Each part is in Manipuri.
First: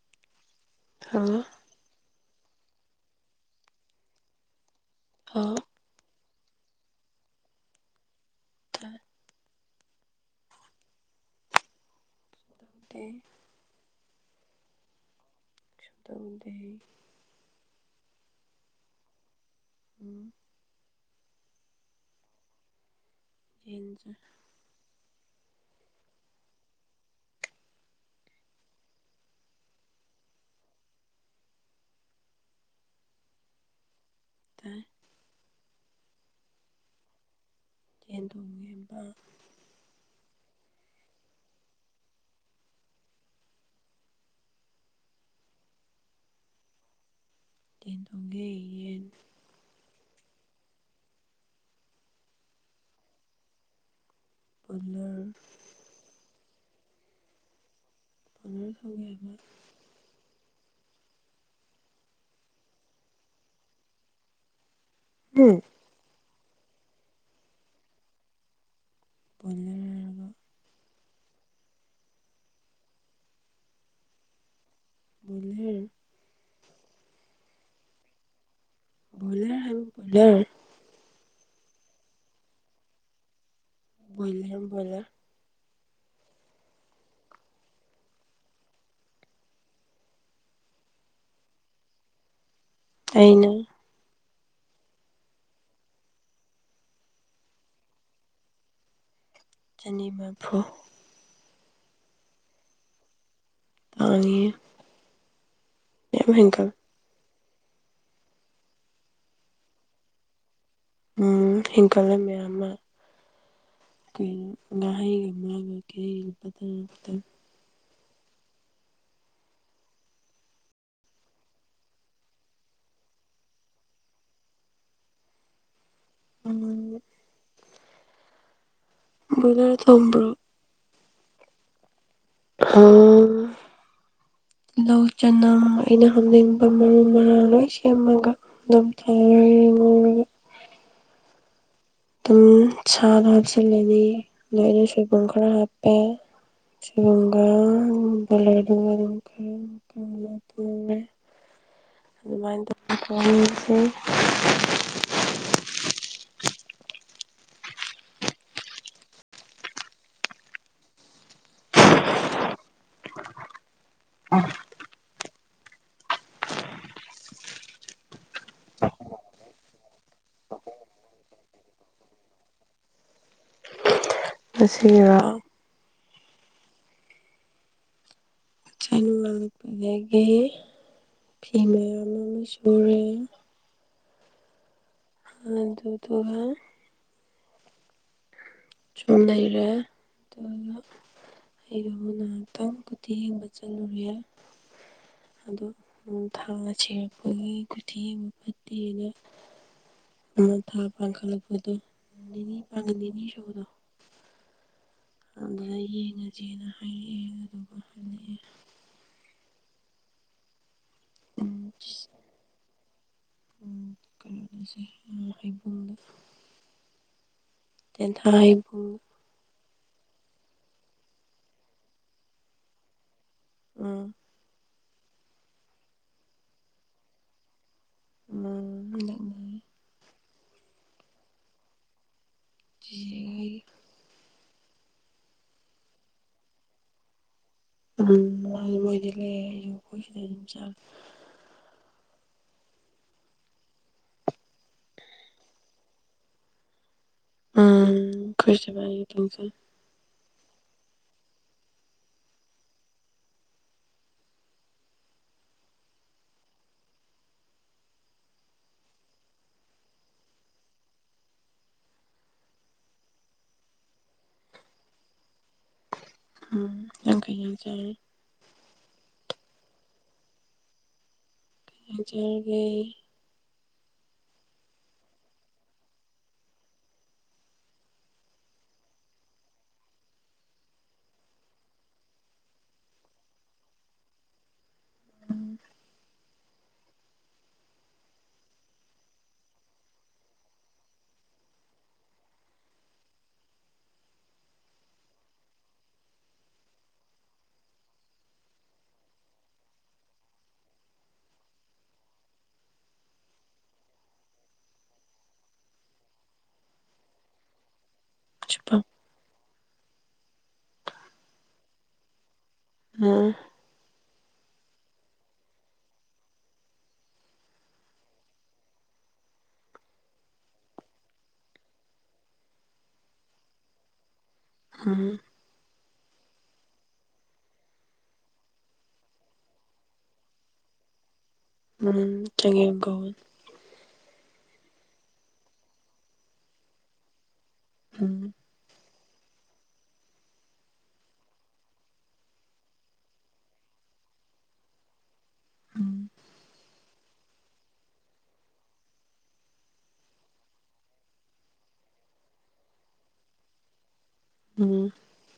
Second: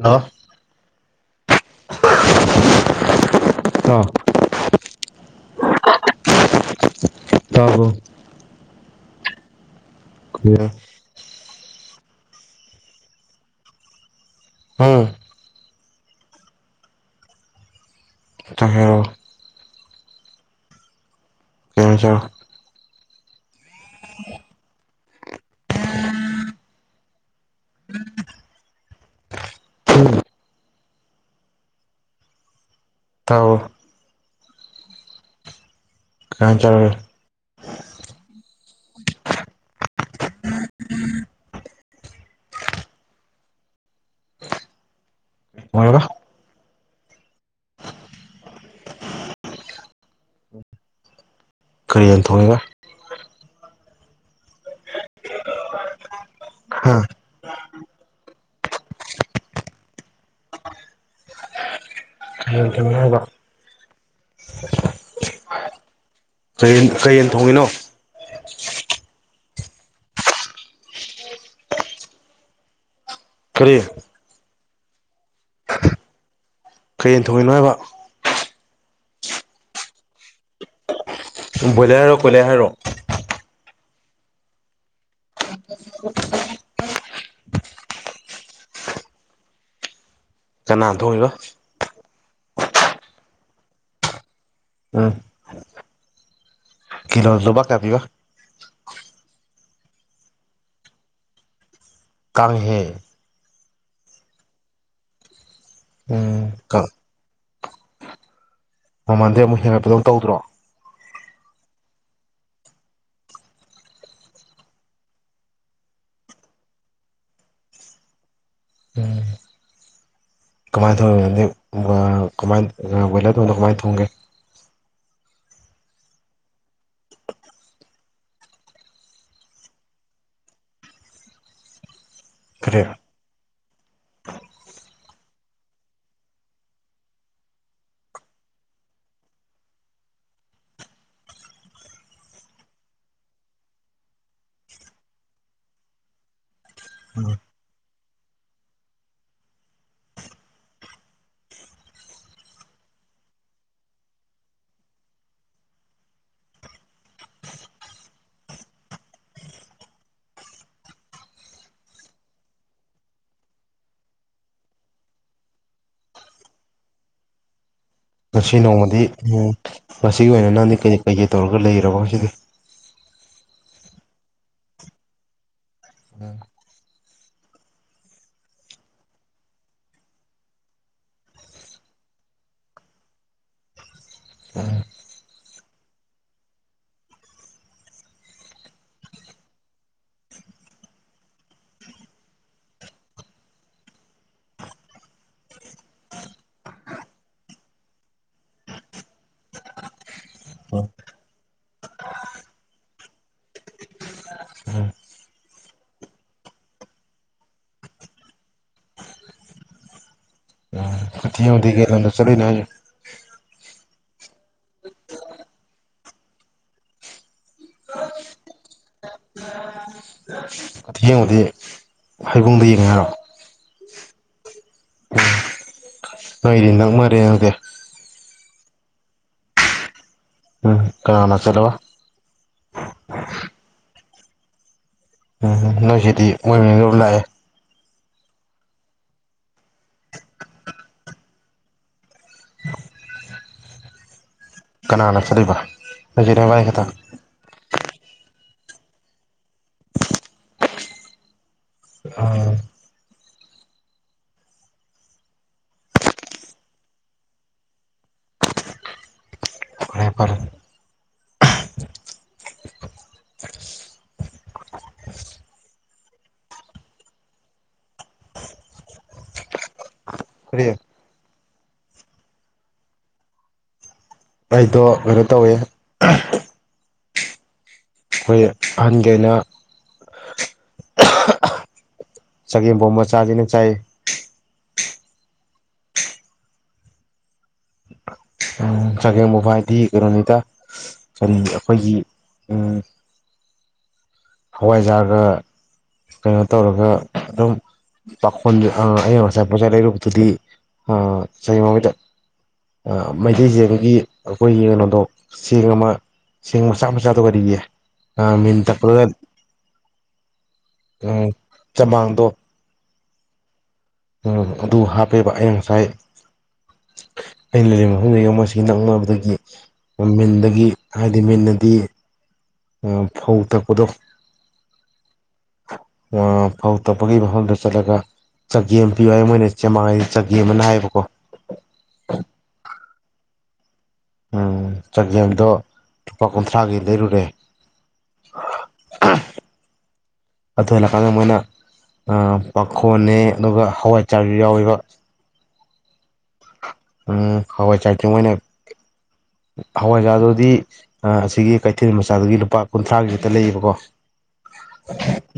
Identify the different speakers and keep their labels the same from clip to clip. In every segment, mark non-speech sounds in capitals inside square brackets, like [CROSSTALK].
Speaker 1: ꯍꯜꯂꯣ
Speaker 2: ꯍꯜꯂꯣ
Speaker 1: ꯑ
Speaker 2: ꯑꯥ
Speaker 1: ꯇꯥꯕꯔꯣ
Speaker 2: ꯇꯥꯏ
Speaker 1: ꯀꯧꯏꯔꯣꯏ
Speaker 2: ꯇꯦ
Speaker 1: ꯍꯝ
Speaker 2: ꯇꯧꯗꯦ ꯍꯦ
Speaker 1: ꯆꯥꯛ ꯆꯥꯔꯕꯣ
Speaker 2: ꯎꯝ
Speaker 1: [UNINTELLIGIBLE]
Speaker 2: ꯌꯦꯟꯖ
Speaker 1: ꯎꯝ ꯊꯥꯎꯑꯣ
Speaker 2: ꯇꯥꯏ
Speaker 1: ꯀꯩ ꯍꯦꯟꯁꯥꯡ ꯆꯔꯒꯦ
Speaker 2: ꯌꯦꯟꯊꯣꯡꯉꯦꯝꯕ
Speaker 1: [UNINTELLIGIBLE]
Speaker 2: ꯌꯦꯟ ꯊꯣꯡꯒꯦ ꯌꯦꯟ
Speaker 1: ꯀꯔꯤ ꯌꯦꯟ ꯊꯣꯡꯉꯦꯕ
Speaker 2: ꯕꯣꯏꯂꯔ
Speaker 1: ꯍꯥ
Speaker 2: ꯕꯣꯏꯂꯔ ꯊꯣꯡꯉꯦꯕ
Speaker 1: ꯀꯔꯤ ꯌꯦꯟ ꯊꯣꯡꯉꯤꯅꯣ ꯍꯥꯏꯕ
Speaker 2: ꯎꯝ
Speaker 1: ꯀꯩꯌꯦꯟ ꯀꯩ ꯌꯦꯟ ꯊꯣꯡꯉꯤꯅꯣ
Speaker 2: ꯕꯣꯏꯂꯔ ꯍꯥꯏꯕ
Speaker 1: ꯀꯔꯤ
Speaker 2: ꯕꯣꯏꯂꯔ
Speaker 1: ꯀꯩ ꯌꯦꯟ ꯊꯣꯡꯉꯤꯅꯣ ꯍꯥꯏꯕ
Speaker 2: ꯕꯣꯏꯂꯔ ꯍꯥꯏꯕ ꯕꯣꯏꯂꯔ
Speaker 1: ꯕꯣꯏꯂꯔꯔꯣ ꯀꯣꯏꯂꯔ ꯍꯥꯏꯔꯣ
Speaker 2: ꯕꯣꯏꯂꯔ ꯕꯣꯏꯂꯔ
Speaker 1: ꯀꯅꯥ ꯊꯣꯡꯉꯤꯕ
Speaker 2: ꯑꯩꯅ
Speaker 1: ꯎꯝ ꯀꯩꯂꯣꯗ ꯂꯨꯄ ꯀꯌꯥ ꯄꯤꯕ
Speaker 2: ꯆꯅꯤ ꯃꯔꯐꯨ
Speaker 1: ꯀꯥꯡ [UNINTELLIGIBLE] ꯍꯦ
Speaker 2: ꯇꯥꯡꯉꯦ
Speaker 1: ꯎꯝ ꯀ ꯃꯃꯟꯗꯤ ꯑꯃꯨꯛ ꯍꯦꯟꯒꯠꯄꯗꯧ ꯇꯧꯗ꯭ꯔꯣ
Speaker 2: ꯎꯝ ꯍꯤꯡꯒꯠꯂꯦ ꯃꯌꯥꯝ ꯑꯃ ꯑꯩꯈꯣꯏ ꯉꯥꯍꯩꯒꯨꯝꯒ ꯀꯩꯩꯒꯨꯝꯗ
Speaker 1: ꯎꯝ ꯀꯃꯥꯏꯅ ꯊꯣꯡꯒꯦ ꯅꯪꯗꯤ ꯕꯣꯔ ꯀꯃꯥꯏ ꯕꯣꯏꯂꯔ ꯊꯣꯡꯕꯗꯣ ꯀꯃꯥꯏꯅ ꯊꯣꯡꯒꯦ
Speaker 2: ꯑꯃ ꯕꯣꯏꯂꯔ ꯊꯣꯡꯕ꯭ꯔꯣ
Speaker 1: ꯀꯔꯤ
Speaker 2: [UNINTELLIGIBLE] ꯆꯅꯥꯝ ꯑꯩꯅ ꯍꯥꯝꯅꯤꯡꯕ ꯃꯔꯨ ꯃꯔꯥꯡ ꯂꯣꯏ ꯁꯦꯝꯃꯒ ꯉꯝꯊ ꯌꯦ ꯉꯧꯔꯒ ꯑꯗꯨꯝ ꯁꯥꯗꯣ ꯍꯥꯞꯆꯤꯜꯂꯅꯤ ꯅꯣꯏꯅ ꯁꯣꯏꯕꯨꯝ ꯈꯔ ꯍꯥꯞꯄꯦ ꯁꯣꯏꯕꯨꯡꯒꯥꯏ ꯕꯣꯏꯂꯔ ꯗꯣ ꯃꯔꯨ ꯈ ꯂꯧꯊꯣꯍꯧꯔꯦ ꯑꯗꯨꯃꯥꯏ [UNINTELLIGIBLE] ꯑꯥꯏ
Speaker 1: ꯉꯁꯤ ꯅꯣꯡꯃꯗꯤ ꯉꯁꯤꯒꯤ ꯑꯣꯏꯅ ꯅꯪꯗꯤ ꯀꯩ ꯀꯩꯀꯩ ꯇꯧꯔꯒ ꯂꯩꯔꯕ ꯉꯁꯤꯗꯤ
Speaker 2: ꯃꯁꯤꯔꯣ
Speaker 1: ꯎꯝ
Speaker 2: ꯂꯒꯦ ꯐꯤ ꯃꯌꯥꯝ ꯑꯃꯅ ꯁꯨꯔꯦ
Speaker 1: ꯎ
Speaker 2: ꯑꯗꯨ ꯑꯗꯨꯒ [UNINTELLIGIBLE] ꯁꯨꯝ ꯂꯩꯔꯦ ꯑꯗꯨ ꯑꯩꯗꯣꯕꯨ ꯉꯥꯏꯍꯥꯛꯇꯪ ꯀꯨꯇꯤ ꯌꯦꯡꯕ ꯆꯠꯂꯨꯔꯦ ꯑꯗꯣ ꯅꯃꯣꯟ ꯊꯥ ꯁꯤꯔꯛꯄꯒꯤ ꯀꯨꯇꯤ ꯌꯦꯡꯕ ꯐꯠꯇꯦꯅ ꯅꯃꯣꯟ ꯊꯥ ꯄꯥꯡꯈꯠꯂꯛꯄꯗꯣ ꯅꯤꯅꯤ ꯄꯥꯡꯒꯠ ꯅꯤꯅꯤ ꯁꯨꯕꯗꯣ ꯑꯗꯨꯗ ꯌꯦꯡꯉ ꯖꯦꯅ ꯍꯥꯏꯔꯛꯑꯦ ꯑꯗꯨꯒ ꯍꯜꯂꯛꯑꯦ
Speaker 1: ꯀꯨꯊꯤ ꯍꯧꯕꯗꯤ ꯀꯩ ꯂꯝꯗ ꯆꯠꯂꯨꯏꯅꯣ ꯍꯥꯏꯁꯦ
Speaker 2: ꯀꯩꯅꯣꯗꯁꯦ ꯍꯩꯕꯨꯡꯗ ꯇꯦꯟꯊꯥ ꯍꯩꯕꯨꯡ
Speaker 1: ꯀꯨꯊꯤ ꯌꯦꯡꯕꯗꯤ ꯍꯩꯕꯨꯡꯗ ꯌꯦꯡꯉꯦ ꯍꯥꯏꯔꯣ
Speaker 2: ꯎꯝ
Speaker 1: ꯅꯣꯏꯗꯤ ꯅꯛꯃꯔꯦ ꯑꯗꯨꯗꯤ
Speaker 2: ꯃ ꯅꯛꯑ [UNINTELLIGIBLE]
Speaker 1: ꯎꯝ ꯀꯥꯅꯅ ꯂꯥꯛꯀꯗꯕ
Speaker 2: ꯆꯤꯆꯦ ꯍꯣꯏꯒꯤ [UNINTELLIGIBLE]
Speaker 1: ꯎ ꯅꯣꯏꯁꯤꯗꯤ ꯃꯣꯏꯗꯨꯝ ꯂꯥꯛꯑꯦ
Speaker 2: ꯎꯝ ꯃꯣꯏꯂꯩ ꯑꯩꯈꯣꯏꯖꯨ ꯆꯠ
Speaker 1: ꯀꯅꯥꯅ ꯆꯠꯂꯤꯕ ꯅꯣꯏ ꯆꯦ ꯅꯣꯏꯅꯤꯈꯛ
Speaker 2: ꯎꯝ ꯈꯨꯁꯤ ꯄꯥꯏ ꯇꯨꯨꯡꯁꯨ [UNINTELLIGIBLE]
Speaker 1: ꯑꯥ ꯐꯔꯦ ꯐꯔꯦ
Speaker 2: ꯎꯝ ꯅꯪ ꯀꯩꯖꯥꯡ ꯆꯔꯦ
Speaker 1: ꯀꯔꯤ
Speaker 2: ꯂꯨꯖꯔꯨꯔꯦ
Speaker 1: ꯑꯩꯗꯣ ꯀꯩꯅꯣ ꯇꯧꯋꯦ ꯑꯩꯈꯣꯏ ꯑꯍꯟꯒꯩꯅ ꯆꯒꯦꯝꯄꯣꯝꯕ ꯆꯥꯁꯤꯅ ꯆꯥꯏ ꯆꯒꯦꯝꯄꯣꯝꯕ ꯍꯥꯏꯗꯤ ꯀꯩꯅꯣꯅꯤꯗ ꯀꯔꯤ ꯑꯩꯈꯣꯏꯒꯤ ꯍꯋꯥꯏꯖꯥꯔꯒ ꯀꯩꯅꯣ ꯇꯧꯔꯒ ꯑꯗꯨꯝ ꯄꯥꯈꯣꯟ ꯑꯪ ꯉꯁꯥꯏ ꯄꯣꯠꯆꯩ ꯂꯩꯔꯨꯕꯗꯨꯗꯤ ꯆꯍꯤ ꯃꯩꯗ ꯀꯃꯩꯇꯩ ꯆꯦꯡꯒꯤ ꯑꯩꯈꯣꯏꯒꯤ ꯀꯩꯅꯣꯗꯣ ꯆꯦꯡ ꯑꯃ ꯆꯦꯡ ꯃꯆꯥ ꯃꯆꯥꯗꯣ ꯀꯔꯤꯌꯦ ꯃ ꯃꯤꯦꯟ
Speaker 2: ꯁꯨꯄꯝ
Speaker 1: ꯇꯄꯂꯒ ꯎꯝ ꯆꯃꯥꯡꯗꯣ
Speaker 2: ꯑ [UNINTELLIGIBLE]
Speaker 1: ꯑꯗꯨ ꯍꯥꯞꯄꯦꯕ ꯑꯩꯅ ꯉꯁꯥꯏ ꯑꯩꯅ ꯂꯩꯔꯤꯕ ꯃꯐꯝꯗꯒꯤꯁꯤ ꯅꯛꯅꯕꯗꯒꯤ ꯃꯤꯟꯗꯒꯤ ꯍꯥꯏꯗꯤ ꯃꯤꯠꯟꯅꯗꯤ ꯐꯧ ꯇꯥꯄꯗ
Speaker 2: ꯍꯨꯝ
Speaker 1: ꯐꯧ ꯇꯄꯒꯤ ꯃꯐꯝꯗ ꯆꯠꯂꯒ ꯆꯒꯦꯝ ꯄꯤꯌꯨ ꯍꯥꯏ ꯃꯣꯏꯅ ꯆꯦꯃꯥꯡꯉꯩ ꯆꯒꯦꯝ ꯑꯃꯅ ꯍꯥꯏꯕꯀꯣ
Speaker 2: ꯎꯝ ꯆꯒꯦꯝ ꯀꯧꯋꯦ
Speaker 1: ꯎꯝ ꯆꯒꯦꯝꯗꯣ ꯂꯨꯄꯥ ꯀꯨꯟꯊ꯭ꯔꯥꯒꯤ ꯂꯩꯔꯨꯔꯦ
Speaker 2: ꯎꯝ
Speaker 1: ꯑꯗꯨ ꯍꯜꯂꯛꯀꯥꯟꯗ ꯃꯣꯏꯅ ꯄꯥꯡꯈꯣꯟꯅꯦ ꯑꯗꯨꯒ ꯍꯋꯥꯏ ꯆꯥꯔ ꯌꯥꯎꯔꯤꯕ
Speaker 2: ꯎꯝ
Speaker 1: ꯎꯝ ꯍꯋꯥꯏ ꯆꯇ ꯃꯅ ꯍꯋꯥꯏꯖꯥꯗꯨꯗꯤ ꯑꯁꯤꯒꯤ ꯀꯩꯊꯦꯜ ꯃꯆꯥꯗꯨꯒꯤ ꯂꯨꯄꯥ ꯀꯨꯟꯊ꯭ꯔꯥꯒꯤ ꯍꯦꯛꯇ ꯂꯩꯌꯦꯕꯀꯣ
Speaker 2: ꯎꯝ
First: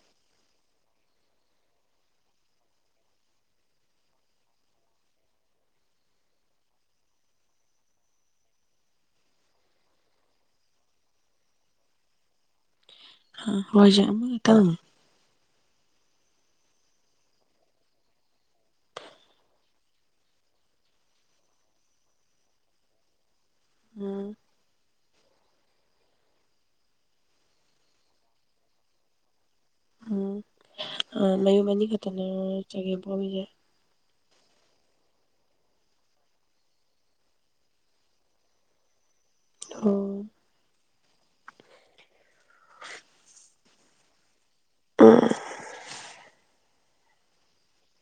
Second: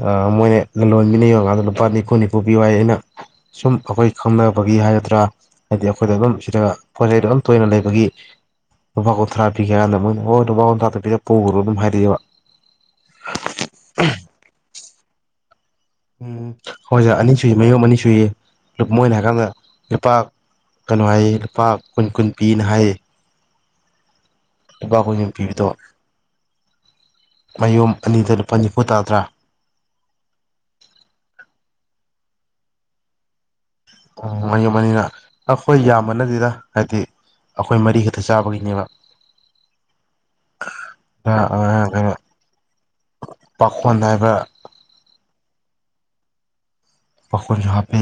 Speaker 1: ꯑ ꯃꯣꯏꯅ ꯂꯣꯟ ꯃꯤꯅ ꯌꯡꯉꯀꯥꯟꯗ ꯂꯨꯄꯥ ꯅꯤꯐꯨ ꯅꯤꯐꯨ ꯄꯤ ꯍꯥꯏ ꯑꯩꯅ ꯁꯨꯝ ꯑꯩꯈꯣꯏ ꯈꯪꯅꯕꯒꯤ ꯍꯥꯏꯒꯗ꯭ꯔꯥ ꯍꯥꯏꯗꯤ ꯑꯩꯈꯣꯏꯗ ꯑꯗꯨꯝ ꯁꯤꯗ ꯄꯣꯠ ꯆꯩꯩꯗ ꯑꯗꯨꯝ ꯇꯣꯏꯅ ꯂꯩꯕꯒꯤ ꯅꯨꯄꯥ ꯀ ꯊ꯭ꯔꯥꯄꯤ ꯑꯣ ꯅꯨꯄꯥꯟ ꯊ꯭ꯔꯥꯄꯤꯗ ꯄꯨꯒ꯭ꯔꯣ ꯑꯗꯨ ꯍꯥꯏꯔꯤꯗꯤꯕ
Speaker 2: ꯍꯋꯥꯏꯖ꯭ꯔ ꯑꯃꯇꯪ
Speaker 1: ꯎꯝ ꯍꯋꯥꯏꯖꯥꯔ ꯑꯅꯤ ꯃꯌꯣꯝ ꯑꯅꯤ ꯁꯨꯏꯌꯦ ꯃꯣꯏꯅ ꯍꯥꯏꯀꯥꯟꯗ ꯂꯨꯄꯥ ꯀꯩꯅꯣ ꯍꯥꯏꯌꯦ ꯂꯨꯄꯥ ꯀꯨꯟ ꯀꯨꯟ ꯄꯤꯅ ꯍꯥꯏꯌꯦ
Speaker 2: ꯎꯝ
Speaker 1: ꯂꯨꯄꯥ ꯀꯨꯨꯝ ꯄꯤꯕꯗꯣ ꯃꯌꯣꯝ ꯑꯅꯤꯗ ꯂꯨꯄꯥ ꯅꯤꯐꯨ ꯇꯥꯗ꯭ꯔꯥ
Speaker 2: ꯆꯒꯦꯝꯄꯣꯝꯃꯤꯁꯦ
Speaker 1: [UNINTELLIGIBLE] ꯑꯩꯈꯣꯏ ꯌꯥꯝꯕ ꯅꯠꯇꯦꯗ ꯍꯥꯏꯗꯤ ꯑꯩꯈꯣꯏ ꯃꯔꯤ ꯈꯛꯇ ꯆꯥꯕꯒꯤꯅꯦꯕ
Speaker 2: ꯑꯣ
Speaker 1: ꯉꯥꯔꯥꯡ ꯑꯉꯥꯡ ꯈꯩꯅ ꯄꯥꯈꯣꯟ ꯍꯥꯏꯕ ꯄꯈꯣꯟꯖ ꯍꯥꯞꯄꯦ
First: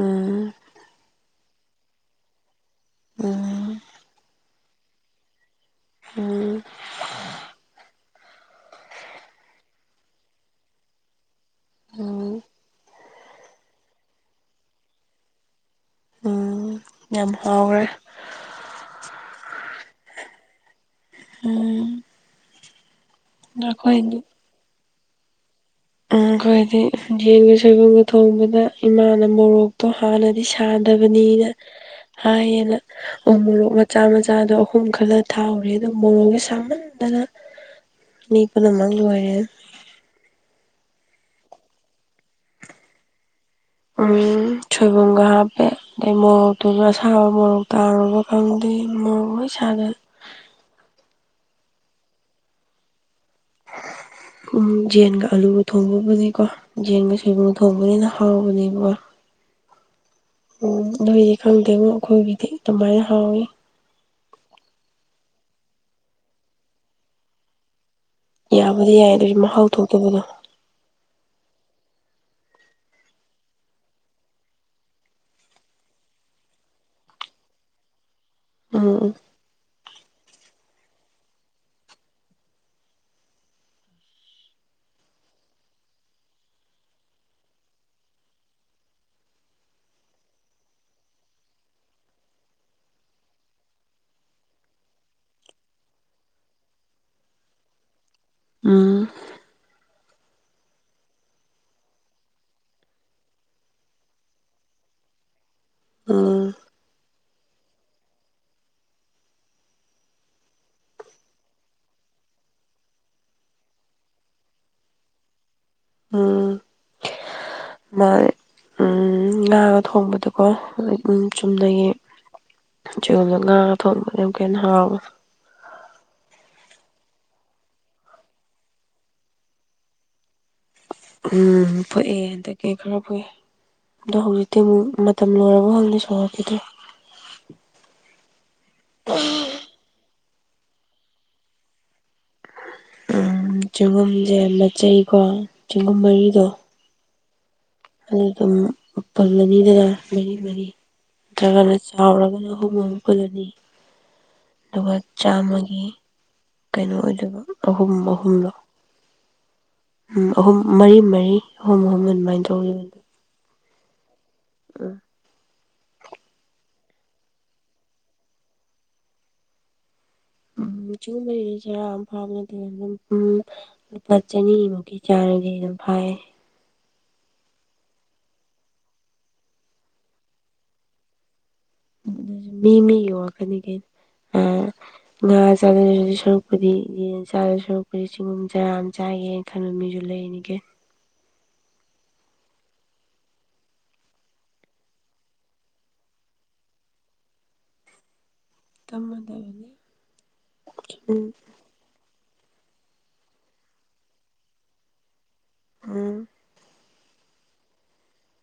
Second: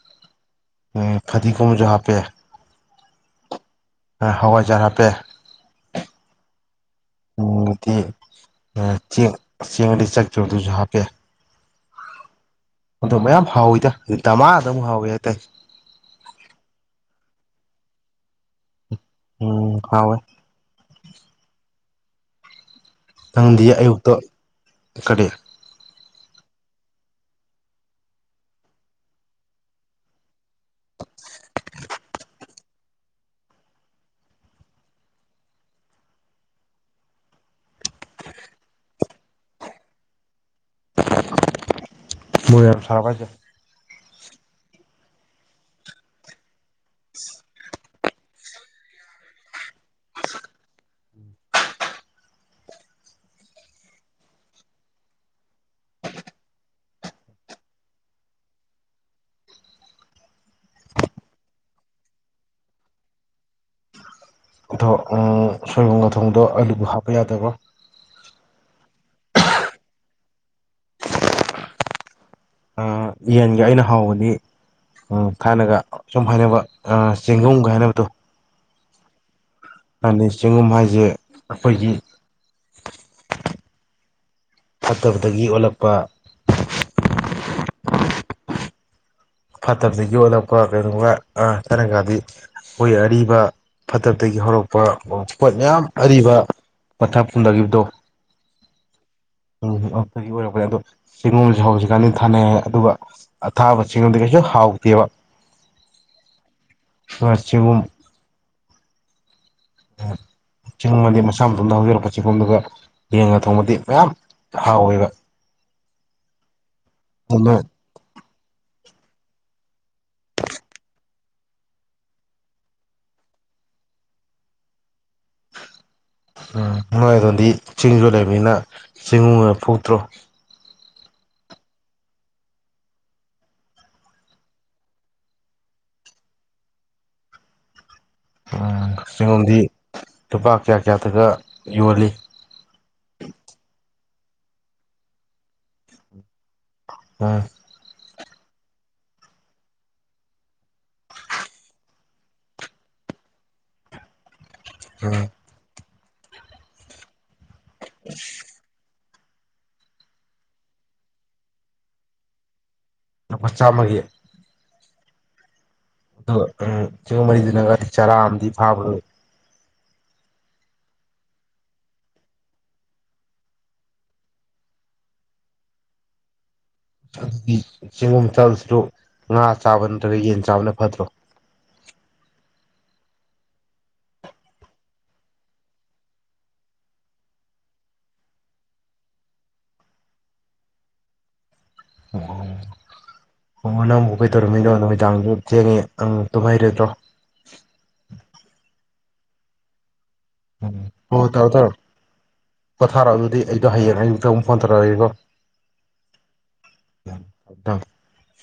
Speaker 2: ꯎꯝ
Speaker 1: ꯎꯝ ꯐꯗꯤꯒꯣꯝ ꯁꯨ ꯍꯥꯞꯄꯦ ꯍꯋꯥꯏꯖꯔ ꯍꯥꯞꯄꯦ
Speaker 2: ꯎꯝ
Speaker 1: [UNINTELLIGIBLE]
Speaker 2: ꯎꯝ
Speaker 1: ꯑꯗꯣ ꯃꯌꯥꯝ ꯍꯥꯎꯋꯤꯗ ꯗꯃꯥꯗ ꯑꯃꯨꯛ ꯍꯥꯎꯋꯤ ꯍꯥꯏꯇꯥꯔꯦ
Speaker 2: ꯎꯝ ꯌꯥꯝ ꯍꯥꯎꯈ꯭ꯔꯦ
Speaker 1: ꯎꯝ ꯍꯥꯎꯏ
Speaker 2: ꯎꯝ
Speaker 1: ꯅꯪꯗꯤ ꯑꯌꯨꯛꯇ
Speaker 2: ꯑꯩꯈꯣꯏꯗꯤ
Speaker 1: ꯀꯔꯤ
Speaker 2: ꯑꯩꯈꯣꯏꯗꯤ ꯌꯦꯟꯒ ꯁꯣꯏꯕꯨꯝꯒ ꯊꯣꯡꯕꯗ ꯏꯃꯥꯅ ꯃꯣꯔꯣꯛꯇꯣ ꯍꯥꯟꯅꯗꯤ ꯁꯥꯗꯕꯅꯤꯅ ꯍꯥꯏꯌꯦꯅ ꯎ ꯃꯣꯔꯣꯛ ꯃꯆꯥ ꯃꯆꯥꯗꯣ ꯑꯍꯨꯝ ꯈꯜꯂ ꯊꯥꯛ ꯎꯔꯦ ꯑꯗꯣ ꯃꯣꯔꯣꯛꯁꯦ ꯁꯥꯃꯟꯗꯅ ꯃꯤ ꯄꯨꯝꯅꯃꯛ ꯂꯣꯏꯔꯦ
Speaker 1: ꯃꯣꯔꯣꯛ ꯌꯥꯝ ꯁꯥꯔꯥꯕꯣ ꯍꯥꯏꯁꯦ
Speaker 2: ꯎꯝ ꯁꯣꯏꯕꯨꯝ ꯒꯥ ꯍꯥꯞꯄꯦ ꯑꯗꯩ ꯃꯣꯔꯣꯛ ꯑꯗꯨꯅ ꯑꯁꯥꯕ ꯃꯣꯔꯣꯛ ꯇꯥꯎꯔꯕ ꯈꯪꯗꯦ ꯃꯣꯔꯣꯛ ꯂꯣꯏ ꯁꯒ꯭ꯔꯦ
Speaker 1: [INAUDIBLE]
Speaker 2: ꯎꯝ ꯌꯦꯟꯒ ꯑꯂꯨꯒ ꯊꯣꯡꯕꯕꯨꯗꯤꯀꯣ ꯌꯦꯟꯒ ꯁꯣꯏꯕꯨꯝ ꯊꯣꯡꯕꯅ ꯍꯦꯟꯅ ꯍꯥꯎꯕꯅꯦꯕ ꯎꯝ ꯅꯣꯏꯗꯤ ꯈꯪꯗꯦꯉꯣ ꯑꯩꯈꯣꯏꯒꯤꯗꯤ ꯑꯗꯨꯃꯥꯏꯅ ꯍꯥꯎꯋꯤ
Speaker 1: ꯑꯗꯣ ꯎꯝ ꯁꯣꯏꯕꯨꯝꯒ ꯊꯣꯡꯕꯗꯣ ꯑꯂꯨꯗꯤ ꯍꯥꯞꯄ ꯌꯥꯗꯕ
Speaker 2: ꯌꯥꯕꯨꯗꯤ ꯌꯥꯏ ꯑꯗꯨꯗꯤ ꯃꯍꯥꯎ ꯊꯣꯛꯇꯕꯗꯣ
Speaker 1: ꯌꯦꯟꯒ ꯑꯩꯅ ꯍꯥꯎꯕꯅꯤ ꯊꯥꯏꯅꯒ ꯁꯨꯝ ꯍꯥꯏꯅꯕ ꯆꯦꯡꯒꯨꯝꯒ ꯍꯥꯏꯅꯕꯗꯣ
Speaker 2: ꯎꯝ ꯎꯝ
Speaker 1: ꯆꯦꯡꯒꯨꯝ ꯍꯥꯏꯁꯦ ꯑꯩꯈꯣꯏꯒꯤ ꯐꯠꯇꯕꯗꯒꯤ ꯑꯣꯜꯂꯛꯄ ꯐꯠꯇꯕꯗꯒꯤ ꯑꯣꯜꯂꯛꯄ ꯀꯩꯒꯨꯝꯕ ꯑꯥ ꯊꯥꯏꯅꯒꯗꯤ ꯃꯣꯏ ꯑꯔꯤꯕ ꯐꯠꯇꯕꯗꯒꯤ ꯍꯧꯔꯛꯄ ꯑꯣꯁꯄꯣꯠ ꯃꯌꯥꯝ ꯑꯔꯤꯕ ꯄꯠꯊꯥ ꯄꯨꯝꯊꯈꯤꯕꯗꯣ
Speaker 2: ꯎꯝ
Speaker 1: ꯑꯗꯨꯗꯒꯤ ꯑꯣꯏꯔꯛꯄꯅꯦ ꯍꯥꯏ ꯑꯗꯣ ꯆꯦꯡꯒꯣꯝꯁꯦ ꯍꯧꯖꯤꯛ ꯀꯥꯟꯗꯤ ꯊꯥꯅꯩ ꯑꯗꯨꯒ ꯑꯊꯥꯕ ꯆꯦꯡꯒꯨꯝꯗꯤ ꯀꯩꯁꯨ ꯍꯥꯎꯇꯦꯕ
Speaker 2: ꯎꯝ
Speaker 1: ꯋꯥ ꯆꯦꯡꯒꯨꯝ ꯆꯦꯡꯒꯨꯝ ꯑꯗꯤ ꯃꯁꯥ ꯃꯇꯣꯟꯗ ꯍꯧꯖꯔꯛꯄ ꯆꯤꯡꯒꯨꯝꯗꯨꯒ ꯌꯦꯟꯒ ꯊꯣꯡꯕꯗꯤ ꯃꯌꯥꯝ ꯍꯥꯎ ꯋꯦꯕ
Speaker 2: ꯎꯝ
Speaker 1: [INAUDIBLE]
Speaker 2: ꯃꯥ ꯉꯥꯒ ꯊꯣꯡꯕꯗꯀꯣ ꯆꯨꯝꯅꯒꯤ ꯆꯦꯡꯒꯨꯝꯗ ꯉꯥꯒ ꯊꯣꯡꯕꯗ ꯑꯃꯨꯛꯀ ꯍꯦꯟꯅ ꯍꯥꯎꯑꯦ
Speaker 1: ꯎꯝ ꯅꯣꯏꯑꯗꯣꯝꯗꯤ ꯆꯤꯡꯁꯨ ꯂꯩꯕꯅꯤꯅ ꯆꯦꯡꯒꯨꯝꯒ ꯐꯨꯛꯇ꯭ꯔꯣ
Speaker 2: ꯎꯝ ꯐꯨꯛꯑꯦ ꯍꯟꯗꯛꯀꯤ ꯈꯔ ꯐꯨꯛꯑꯦ ꯑꯗꯣ ꯍꯧꯖꯤꯛꯇꯤ ꯑꯃꯨꯛ ꯃꯇꯝ ꯂꯣꯏꯔꯕ ꯈꯪꯗꯦ ꯁꯧꯔꯛꯈꯤꯗ꯭ꯔꯦ
Speaker 1: ꯑꯥ ꯆꯦꯡꯒꯨꯝ ꯗꯤ ꯂꯨꯄꯥ ꯀꯌꯥ ꯀꯌꯥꯗꯒ ꯌꯣꯜꯂꯤ
Speaker 2: ꯎꯝ ꯆꯦꯡꯒꯨꯝꯁꯦ ꯃꯆꯩꯀꯣ ꯆꯦꯡꯒꯨꯝ ꯃꯔꯤꯗꯣ
Speaker 1: ꯎꯝ
Speaker 2: ꯑꯅꯤ ꯑꯅꯤ ꯐꯨꯜꯂꯅꯤꯗꯅ ꯃꯔꯤ ꯃꯔꯤ ꯅꯠꯇ꯭ꯔꯒꯅ ꯆꯥꯎꯔꯒꯅ ꯑꯍꯨꯝ ꯐꯨꯜ ꯑꯅꯤ ꯑꯗꯨꯒ
Speaker 1: ꯎꯝ
Speaker 2: ꯆꯥꯝꯃꯒꯤ ꯀꯩꯅꯣ ꯑꯣꯏꯗꯣꯏꯕ ꯑꯍꯨꯝ ꯑꯍꯨꯝꯂꯣ ꯎꯝ ꯑꯍꯨꯝ ꯃꯔꯤ ꯃꯔꯤ ꯑꯍꯨꯝ ꯑꯍꯨꯝ ꯑꯗꯨꯃꯥꯏꯅ ꯇꯧꯔꯤꯕꯅꯦ
Speaker 1: ꯃꯆꯥꯃꯒꯤ
Speaker 2: ꯎꯝ
Speaker 1: [UNINTELLIGIBLE]
Speaker 2: [UNINTELLIGIBLE]
Speaker 1: ꯑꯗꯨꯗꯤ ꯆꯦꯡꯒꯨꯝ ꯆꯥꯗꯣꯏ ꯁꯔꯨꯛ ꯉꯥ ꯆꯥꯕ ꯅꯠꯇ꯭ꯔꯒ ꯌꯦꯟ ꯆꯥꯕꯅ ꯐꯠꯇ꯭ꯔꯣ
Speaker 2: ꯑꯗꯨꯖꯨ ꯃꯤ ꯃꯤꯒꯤ ꯋꯥꯈꯟꯅꯤ ꯀꯩꯅꯣ ꯑꯥ ꯉꯥ [UNINTELLIGIBLE] ꯁꯔꯨꯛꯄꯨꯗꯤ ꯌꯦꯟ ꯆꯥꯗꯣꯏ ꯁꯔꯨꯛꯄꯨꯗꯤ ꯆꯤꯡꯒꯨꯝ ꯆꯔꯥ ꯑꯃ ꯆꯥꯒꯦꯅ ꯈꯟꯕ ꯃꯤꯁꯨ ꯂꯩꯔꯤꯅꯤ ꯀꯩꯅꯣ
Speaker 1: [INAUDIBLE] ꯃꯃꯥ ꯅꯪꯕꯨ ꯀꯩꯗꯧꯔꯝꯃꯤꯅꯣ ꯅꯨꯃꯤꯗꯥꯡ ꯃꯨ ꯆꯦꯜꯂꯦ ꯑꯪ ꯇꯨꯝꯍꯩꯔꯤꯗ꯭ꯔꯣ
Speaker 2: [UNINTELLIGIBLE]
Speaker 1: ꯍꯣ
Speaker 2: ꯎꯝ
Speaker 1: ꯇꯧꯔꯣ ꯇꯧꯔꯣ ꯄꯣꯊꯥꯔꯣ ꯑꯗꯨꯗꯤ ꯑꯩꯗꯣ ꯍꯌꯦꯡ ꯑꯌꯨꯛꯇ ꯑꯃꯨꯛ ꯐꯣꯟ ꯇꯧꯔꯛꯑꯒꯦꯀꯣ
Speaker 2: ꯎꯝ
Speaker 1: [UNINTELLIGIBLE]